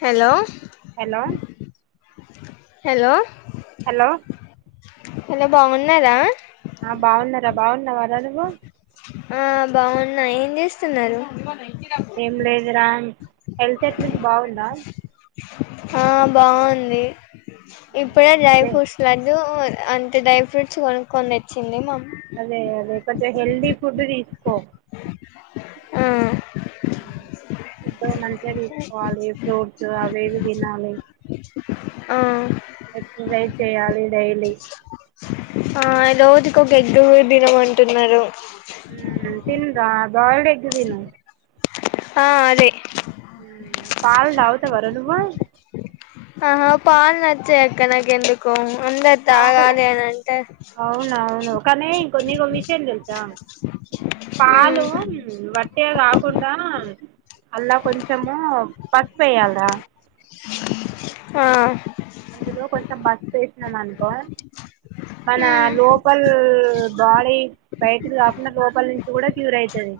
Hello hello hello. Hello. Hello బాగున్నారా. బాగున్నారా బాగున్నావారా నువ్వు. ఆ బాగున్నా ఏం చేస్తున్నరు. ఏంలేదురా. ఆ బాగుంది నే ఇప్పుడే డ్రై అదే ఫ్రూట్స్ లడ్డు అంతే డ్రై ఫ్రూట్స్ కొనుక్కొని తెచ్చింది మా. ఓ. ఆ మంచ్. తీసుకోవాలి ఫ్రూట్స్ అవివి తినాలి ఆ ఎక్సర్సైజ్ చెయాలి డైలీ. ఆ రోజుకి ఒక ఎగ్గు గూడా తినమంటున్నారు ఉ తిన్. ఆ బాయిల్డ్ ఎగ్ తిన్నా ఆ అదే. పాల్ తాగుతావారా నువ్వు. ఆహా పాల్ నచ్చయ్ అక్క నాకు ఎందుకో పాలు అవునవును కానీ ఇంకొన్ని నీకో విషయం తెలుసా, మ్ పాలు ఉమ్మ వట్టిగ కాకుండా అల్ల కొంచమూ. పసుపెయ్యల్రా. ఆ అందులో కొంచెం బస్ స్పేస్ నం అనుకో. మనా మ్ లోపల్ బాడీ బయటిది కాకుండా లోపల్ నుంచి కూడా క్యూర్ అయితది.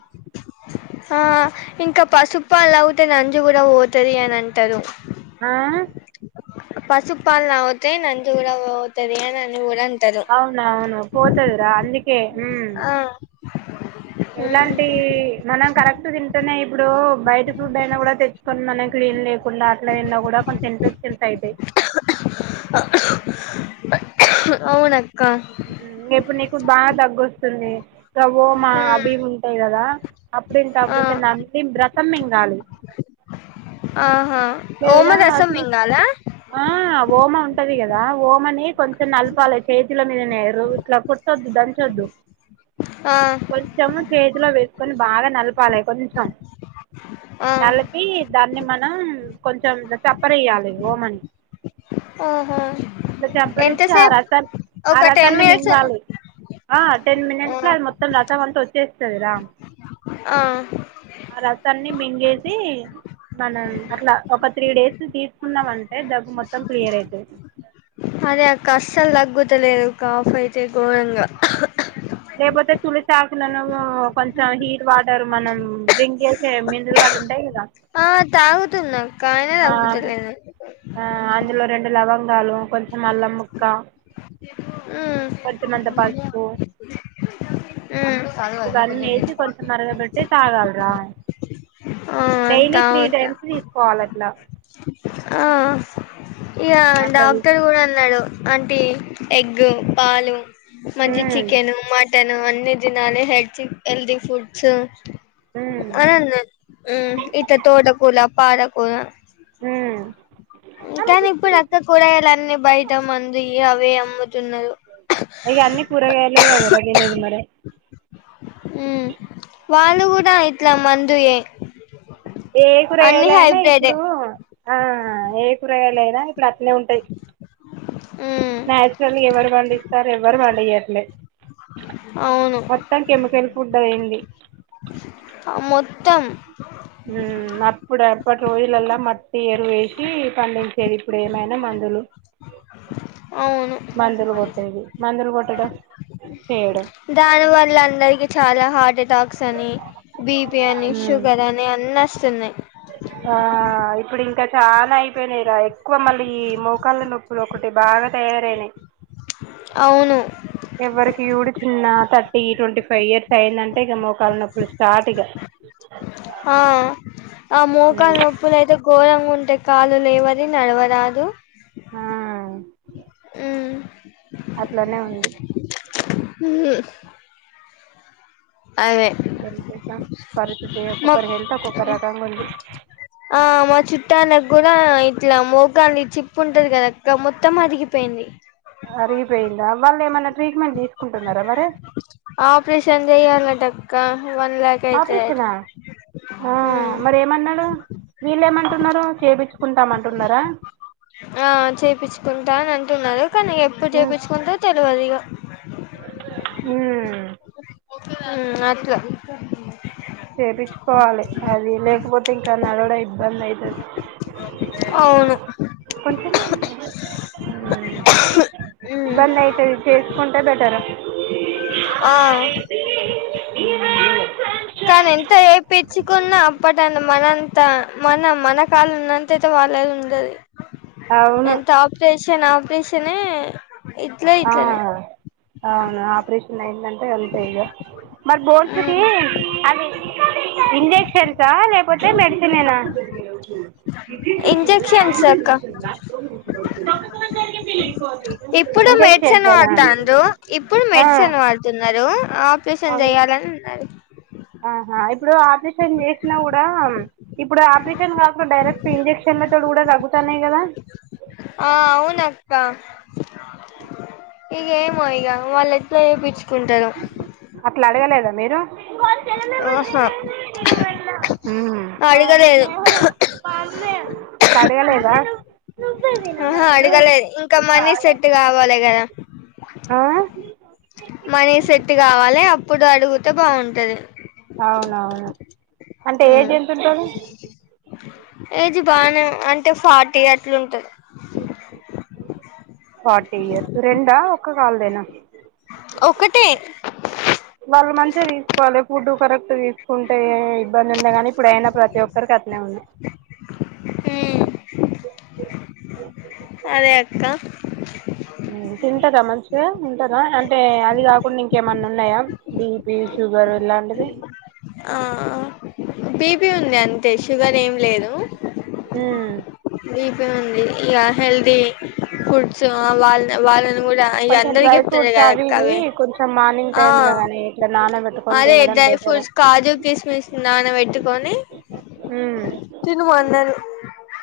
ఆ ఇంకా పసుప్పాల్ తావుతే నంజు కూడా పోతది అని అంటరు. ఆ పసుప్పాల్ తావుతే నంజు కూడ పోతది అని గూడ అన్ అవునా అవును పోతదిరా అందుక్ కే. ఉమ్ ఆ ఎలాంటీ మనం కరెక్ట్ తింటనే ఇప్ ఇప్పుడూ బయట్ ఫుడ్ అయినా కూడ తెచ్చుకొన్ మన క్లీన్ లేకుండా అట్లే ఉన్నా కూడా కొంచెం ఇన్ఫెక్షన్స్ అయితయి. అవునక్ ఉమ్ ఇప్పుడు నీకు బాగ దగ్ గోస్తుందీ వోమా అవి ఇవి ఉంటాయి గదా అప్పుడంత ఆ అప్పుడంత నమిలీ బ్ర మింగాలి ఆహా ఓమ లేదా రసం మింగాల ఆ వోమ్ మ ఉంటది కదా వోమనీ. కొంచెం నల్పాలే చేత్ తుల మీదనే రోట్ల కొట్టొద్దు దంచొద్దు. ఆ కొంచం చేత్ తులో వేసుకొని బాగా నలపాలే కొంచెం. ఆ నలిపీ దాన్ని మన నం కొంచెం ఇట్ల చప్పరియ్యాలే వోమని. ఓహో అట్లా చంపరిచ్చి ఆ ఎంతసేపు రసాన్ ఆ ఒక టెన్ రసాన్ని మినిట్స్ మింగాలి. ఆ టెన్ మినిట్స్ ల అది మొత్తం రసం అంత వచ్ చేస్తదిరా. ఆ ఆ రసాన్ని మింగేసీ మనం అట్లా. త్రీ డేసు తీసుకున్నాం అన్ అదే అక్కా అస్సల్ తగ్గు తలేదు కాఫ్ అయితే ఘోరంగా. లేకపోతే తులసాకులను కొంచెం హీట్ వాటర్ మనం డ్రింక్ చేసే మినరల్ వాటర్ ఉంటాయి కదా ఆ తాగుతున్నా కాయనే ఆ, తగ్గుతులేనే ఆ, అందులో రెండు లవంగాలు కొంచెం అల్లం ముక్కా మ్ కొంచమంత పసుపు. మ్ ఇవన్నీ ఏసీ కొంచెం మరగబెట్టి తాగాలరా ఆ డైలీ త్రీ తాగుతా టైమ్స్ తీసుకోవాల ల ఆ ఇగ ఉమ్, అట్లా తీస్- డాక్టర్ కూడా అన్నాడు. అంటి ఎగ్ పాలు మంచి ఉమ్, చికెను మటను అ న్ని దినాలె హెడ్చి హెల్ది ఫుడ్స్. ఉమ్, అని అన్న ఇట్ల తోట కూల పాలకూర. ఉమ్. కానీ ఇప్పుడు అక్క కూరగాయలు అన్నీ బయట మందు ఏ అవే అమ్ ఇగా అన్ని కూరగాయలే కదరా తినేది మరి హ్మ్ వాళ్ళు గూడా ఇట్లా మందుయే ఏ అన్ని కూరగాయలు అయినా హైబ్రిడే ఇప్పుడు ఆ ఏ కూర లేదా ఇప్పుడు అట్నే ఉంటాయ్ ఉమ్ నాచురలీ ఎవరు పండిస్తారు ఎవరు పండియట్లే అవును మొత్తం కెమికల్ ఫుడ్ అయ్యింది మొ త్తం మ్మ్, అప్పుడు ఎప్పటి రోజులలా మట్టి ఎరువువేసి పండించేది ఇప్పుడు ఏమైనా మందులు అవును మందులు మందులు కొట్టడం చేయడం దాని వల్ల అందరికి చాలా హార్ట్ అట టాక్స్ అని బిపి అని మ్మ్. షుగర్ అని అన్న చెన్నై ఆ ఇప్పుడు ఇంకా చాలా అయిపోయినాయి రా ఎక్కువ మళ్ళీ ఈ మోకాళ్ళ నొప్పులు ఒకటి బాగా తయారనయ్ అవును ఎవరికియూడు చిన్న థర్టీ ట్వంటీ ఫైవ్ ఇయర్స్ అయింది ఇక మోకాల నొప్పులు స్టార్ట్ ఇక ఆ ఆ మోకాల్ నొప్పులైతే ఘోరంగా ఉంటే కాలు లేవది నడవరాదు ఆ ఉమ్ అట్లనే ఉంది ఉమ్ ఎసా పరిస్థితి మా ఒక్కొక్కరు హెల్త్ ఒక్కొక్కరు రకంగా ఉంది ఆ మా చుట్టానికి కూడా ఇట్లా మోకాలి చిప్పు ఉంటది కదాక్క మొత్తం అరిగిపోయింది అరిగిపోయిందా మ ఏమైన్నా ట్రీట్మెంట్ తీసుకుంటున్నారా మరి ఆపరేషన్ చెయ్యాలంటక్కా ఆపరేషనా ఆ ఉమ్ మరేమన్నాడు వీళ్ళేమంటున్నారు చేపించుకుంటాము అంటున్నారా ఆ చేపించుకుంటా అని అంటున్నారు కానీ ఎప్పుడు చేపించుకుంటా తెలియదు ఇగా ఉమ్ అట్లా చేపించుకోవాలి అది లేకపోతే ఇంకా నడవడం ఇబ్బంది అయితది అవును ఉమ్ ఇబ్బందయితది చేస్క టే బెటరు ఆ ఉ కానీ ఎంత ఏపిచ్చుకున్నా అప్పటన్ని మనంత మన మన కాల ఉన్నంతయితే వాళ్ళది ఉండది అవును ఎంత ఆపరేష్ చ్చ నాపిసనే ఆ అవును ఆపరేషన్ అయింద టే అంతే ఇగా మరి బోన్స్ కి అదే ఇంజెక్షన్సా లేకపోతే మెడిసిన్ ఏనా ఇంజెక్షన్స్ అక్క ఇప్పుడు మెడిసిన్ వాడుతాందూ ఇప్పుడు ఆ మెడిసిన్ వాడుతున్నారు ఆపరేషన్ అవును చేయాలని ఉన్న ఆహా ఇప్పుడు ఆపరేషన్ చేసినా కూడా ఇప్పుడు ఆపరేషన్ ఇన్ఫెక్షన్ కాకుండా డైరెక్ట్ ఇంజెక్షన్ తో తగ్గుతన్నాయ్ కదా ఆ అవునక్క ఇక ఏమో ఇక వాళ్ళు ఇట్లా చూపిచ్చు కుంటాడో అట్లా అడగలేదా మీరు ఆహా మ్మ్ అడగలేేదు స అడగలేదా ఆహా అడగలేదు ఇంకా మనీ సెట్ కావాలి కదా ఆ మనీ సెట్ కావాలి అప్పుడు అడుగుతే బాగుంటది అవునవును అంటే ఏజ్ ఎంత ఉంటుంది ఏజ్ బాగానే అంటే ఫార్టీ అట్లుంటది ఫార్టీ ఇయర్స్ రెండా ఒక్క కాలదేనా ఒకటే వాళ్ళు మంచిగా తీసుకోవాలి ఫుడ్ కరెక్ట్ తీసుకుంటే ఇబ్బంది ఉండే గాని ఇప్పుడయినా ప్రతి ఒక్కరికి అట్లే ఉంది ఉమ్ అదే అక్క ఉమ్ తింటద మంచి ఉంటారా అంటే అది కాకుండా ఇంకేమన్నా ఉన్నాయా బీపి షుగర్ ఇలాంటివి ఆ బిపి ఉంది అంతే షుగర్ ఏం లేదు బిపి ఉంది ఇక హెల్దీ ఫుడ్స్ వాళ్ళ వాళ్ళ కొంచెం డ్రై ఫ్రూట్స్ అవి ఇవి కొంచెం మార్నింగ్ ఆ టైమ్ లో గాని ఇట్లా నానబెట్ట అదే డ్రై ఫ్రూట్స్ కాజు కిస్మిస్ నాన పెట్టుకొని ఉమ్ [unintelligible]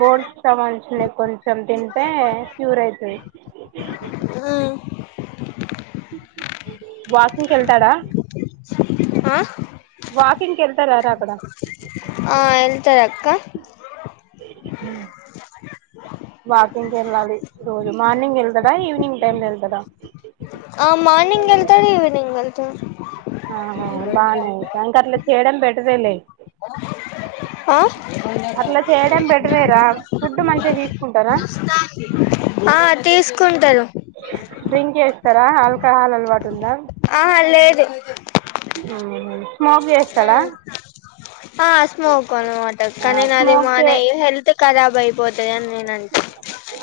బోర్డ్స్ కావాల్సినయి కొంచెం కొంచెం తింటే క్యూర్ అయితది వాకింగ్ కి వెళ్తాడా ఆ వాకింగ్ కి వెళ్తారా రా అక్కడ ఆ వెళ్తార అక్క ఊ వాకింగ్ వెళ్ళాలి రోజు మార్నింగ్ వెళ్తడా ఈవినింగ్ టైమ్ లో వెళ్తాడా ఆ మార్నింగ్ వెళ్తాడు ఈవెనింగ్ వెళ్తాడు ఆహా బాగానే ట్యాంకర్లు చేయడం బెటరేలే ఆ అట్లా చేయడం బెటరేరా ఫుడ్ మంచిగా తీసుకుంటారా ఆ తీసుకు కుంటలో డ్రింక్ చేేస్తారా హల్కా హాల అలవాటు ఉందా ఆ లేదు మోగ ఆ ఆ అ స్మోక్ అన్మాట కానీ నా అదది స్మోక్ చే మన హెల్త్ కరాబా పోతాయని నేన అంటే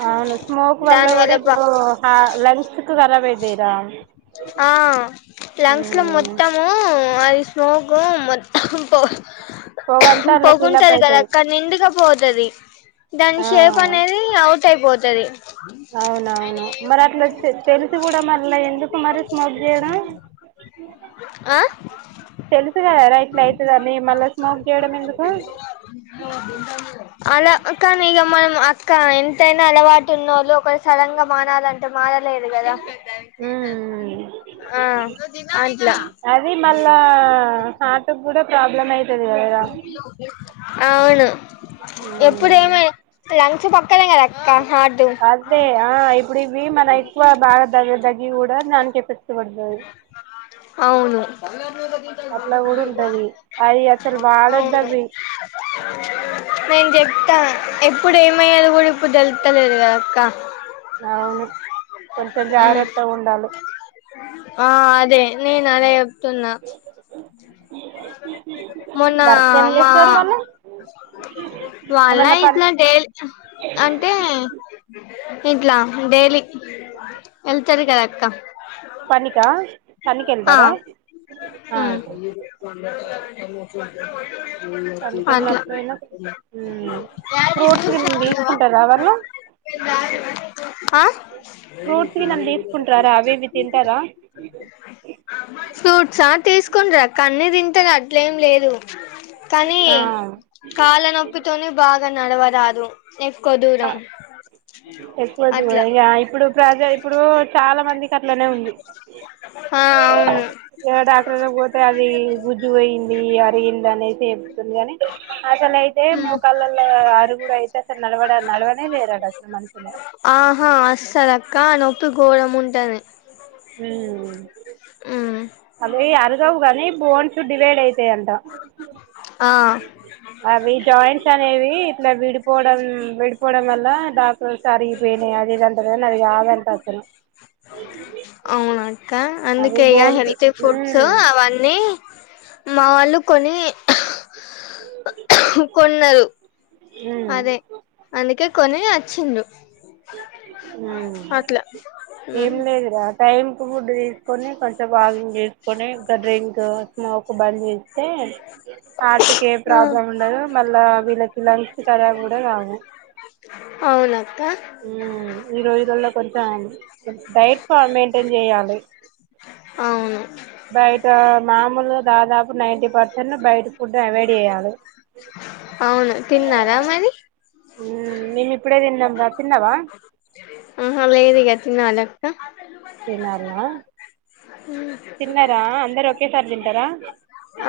అవును స్మోక్ వల్ల దాని కూడా బా ఇప్పుడు ల్ సుకు కరాబయిదరా ఆ లంగ్స్ లో మొత్తము మారి స్కు మొత్తం పొగ పొగంతా అట్లా ఫిలప్ బగుంచాల కదా అవుతుంది అక్క నింగా మదది దాని షే పనేది అ యిపోతుది అవునవును మరి అట్లాచ్చ తెలుసు కూడా మళ్ళ ఎందుకు మరి స్మోక్ చేయడం ఆ తెలుసు కదరాా ఇట్లా అవుతుందాన్ని మళ్ళా స్మోక్ చేయడం ఎందుకు అలా కానీ ఇక మనం అక్క ఎంతైనా అలవాటు ఉన్నళు ఒక సలంగా మానాలంటే మాార లేదు కదా ఉమ్ ఆలా అది మళ్ళా హార్ట్కి కూడా ప్రాబ్లం అవుతుంది కదరా వును ఎప్పుడ ఏమ ఉమ్ లం అదే ఆ ఇప్పుడు ఇవి మన ఎక్కువ బాగా తగ్గదగ్గి కూడా దానికి చెప్పించకడ బా అవును అట్లా కూడా ఉంటది అది అసలు వాడొద్దు అవును అవి నేను చెప్తా ఎప్పుడు ఏమయ్యలో కూడా ఇప్పుడు తెలుతలేదు కదక్క అవును కొంచెం జాగ్రత్త ఉండాల ఆ అదే నేను అదే చెప్తున్నా మొన్న వర్క్ ఏం మా చేస్తారు వాళ్ళు వాళ్ళ ఏమన్నా పని ఇట్లా డై అంటే ఇంట్లా డైలీ వెళ్తురి కద అక్క పనికా పనికి వెళ్తారా ఆ పనికి అ అట్లా వెళ్ళినప్పుడైనా ఉమ్. ఫ్రూట్స్ గిన తీసుకుంటారా వాళ్ళు ఆ ఫ్రూట్స్ గిన తీసుకుంటారా అవి ఇవి తింటారా ఫైట్స్ ఆ తీస్ తీసుకుంటార్ అక్క అని తినటం అట్లేమీ లేదు కానీ ఆ. కళా నొప్పితోనే బాగా నడవ రాదు ఎక్కువది అట్లా కూడా ఇ ఇప్పుడు ప్రజ ఇప్పుడు చాలా మంది అట్లనే ఉంది ఆ అవును డాక్టర్ లో పోతే అది గుజ్జు అయింది అరిగింది అనే చెపుతుంది కాని అసలు అయితే మోకాళ్ళలో అరు గూడు అయితే అసలు నడవ ఆహా అస్తది అక్క నొపి గోరం ఉంట ద్దని మ్మ్ ఉమ్ అవి ఆర్గవు కానీ బోన్స్ డివైడ్ అయి ఆ అవి జాయింస్ అనేవి ఇంగ విడిపోడం విడ్ పోవడం వల డాక్టర్ కార్ విని అదేదాంటది అది కావాలి అంటాను అవునక్క అవి అందుకే ఇగా బోన్స్ హెల్తీ ఫుడ్స్ అవన్నీ మా వాళ్ళు కొన్ని కొన్నారు అదే అందుకే కొని వచ్చింద్రు ఏం ఉమ్ లేదురా టైమ్ ఫుడ్ తీసుకొని కొంచెం వాగింగ్ చేసుకొని గా డ్రింక్ స్మోక్ బంద్ చేసు అతే హార్ట్ కి ఏం ప్రాబ్లం ఉండదు మళ్ళా వీళ్ళకి లంగ్స్ కరాబు కూడా కవు అవునక్క ఈ రోజుల్లో కొంచెం డైట్ మెయింటైన్ చేయాలి అవును బయట మామూలుగా దాదాపు నైంటీ పర్సన్ బయటి ఫుడ్ అవాయిడ్ చేయాలి అవును తిన్నారా మరి నిమి ఇప్పుడే తినం రా తిన్నావా ఆహ లేదిగా తినలే ఉ తినాలా తిన్నారా అందరు ఒకేసారి తింటారా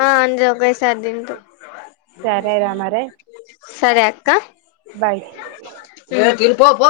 ఆ అంద్రు ఒకేసారి తింటాం సరేరా మరి సరే అక్క బాయ్ తిను పో పో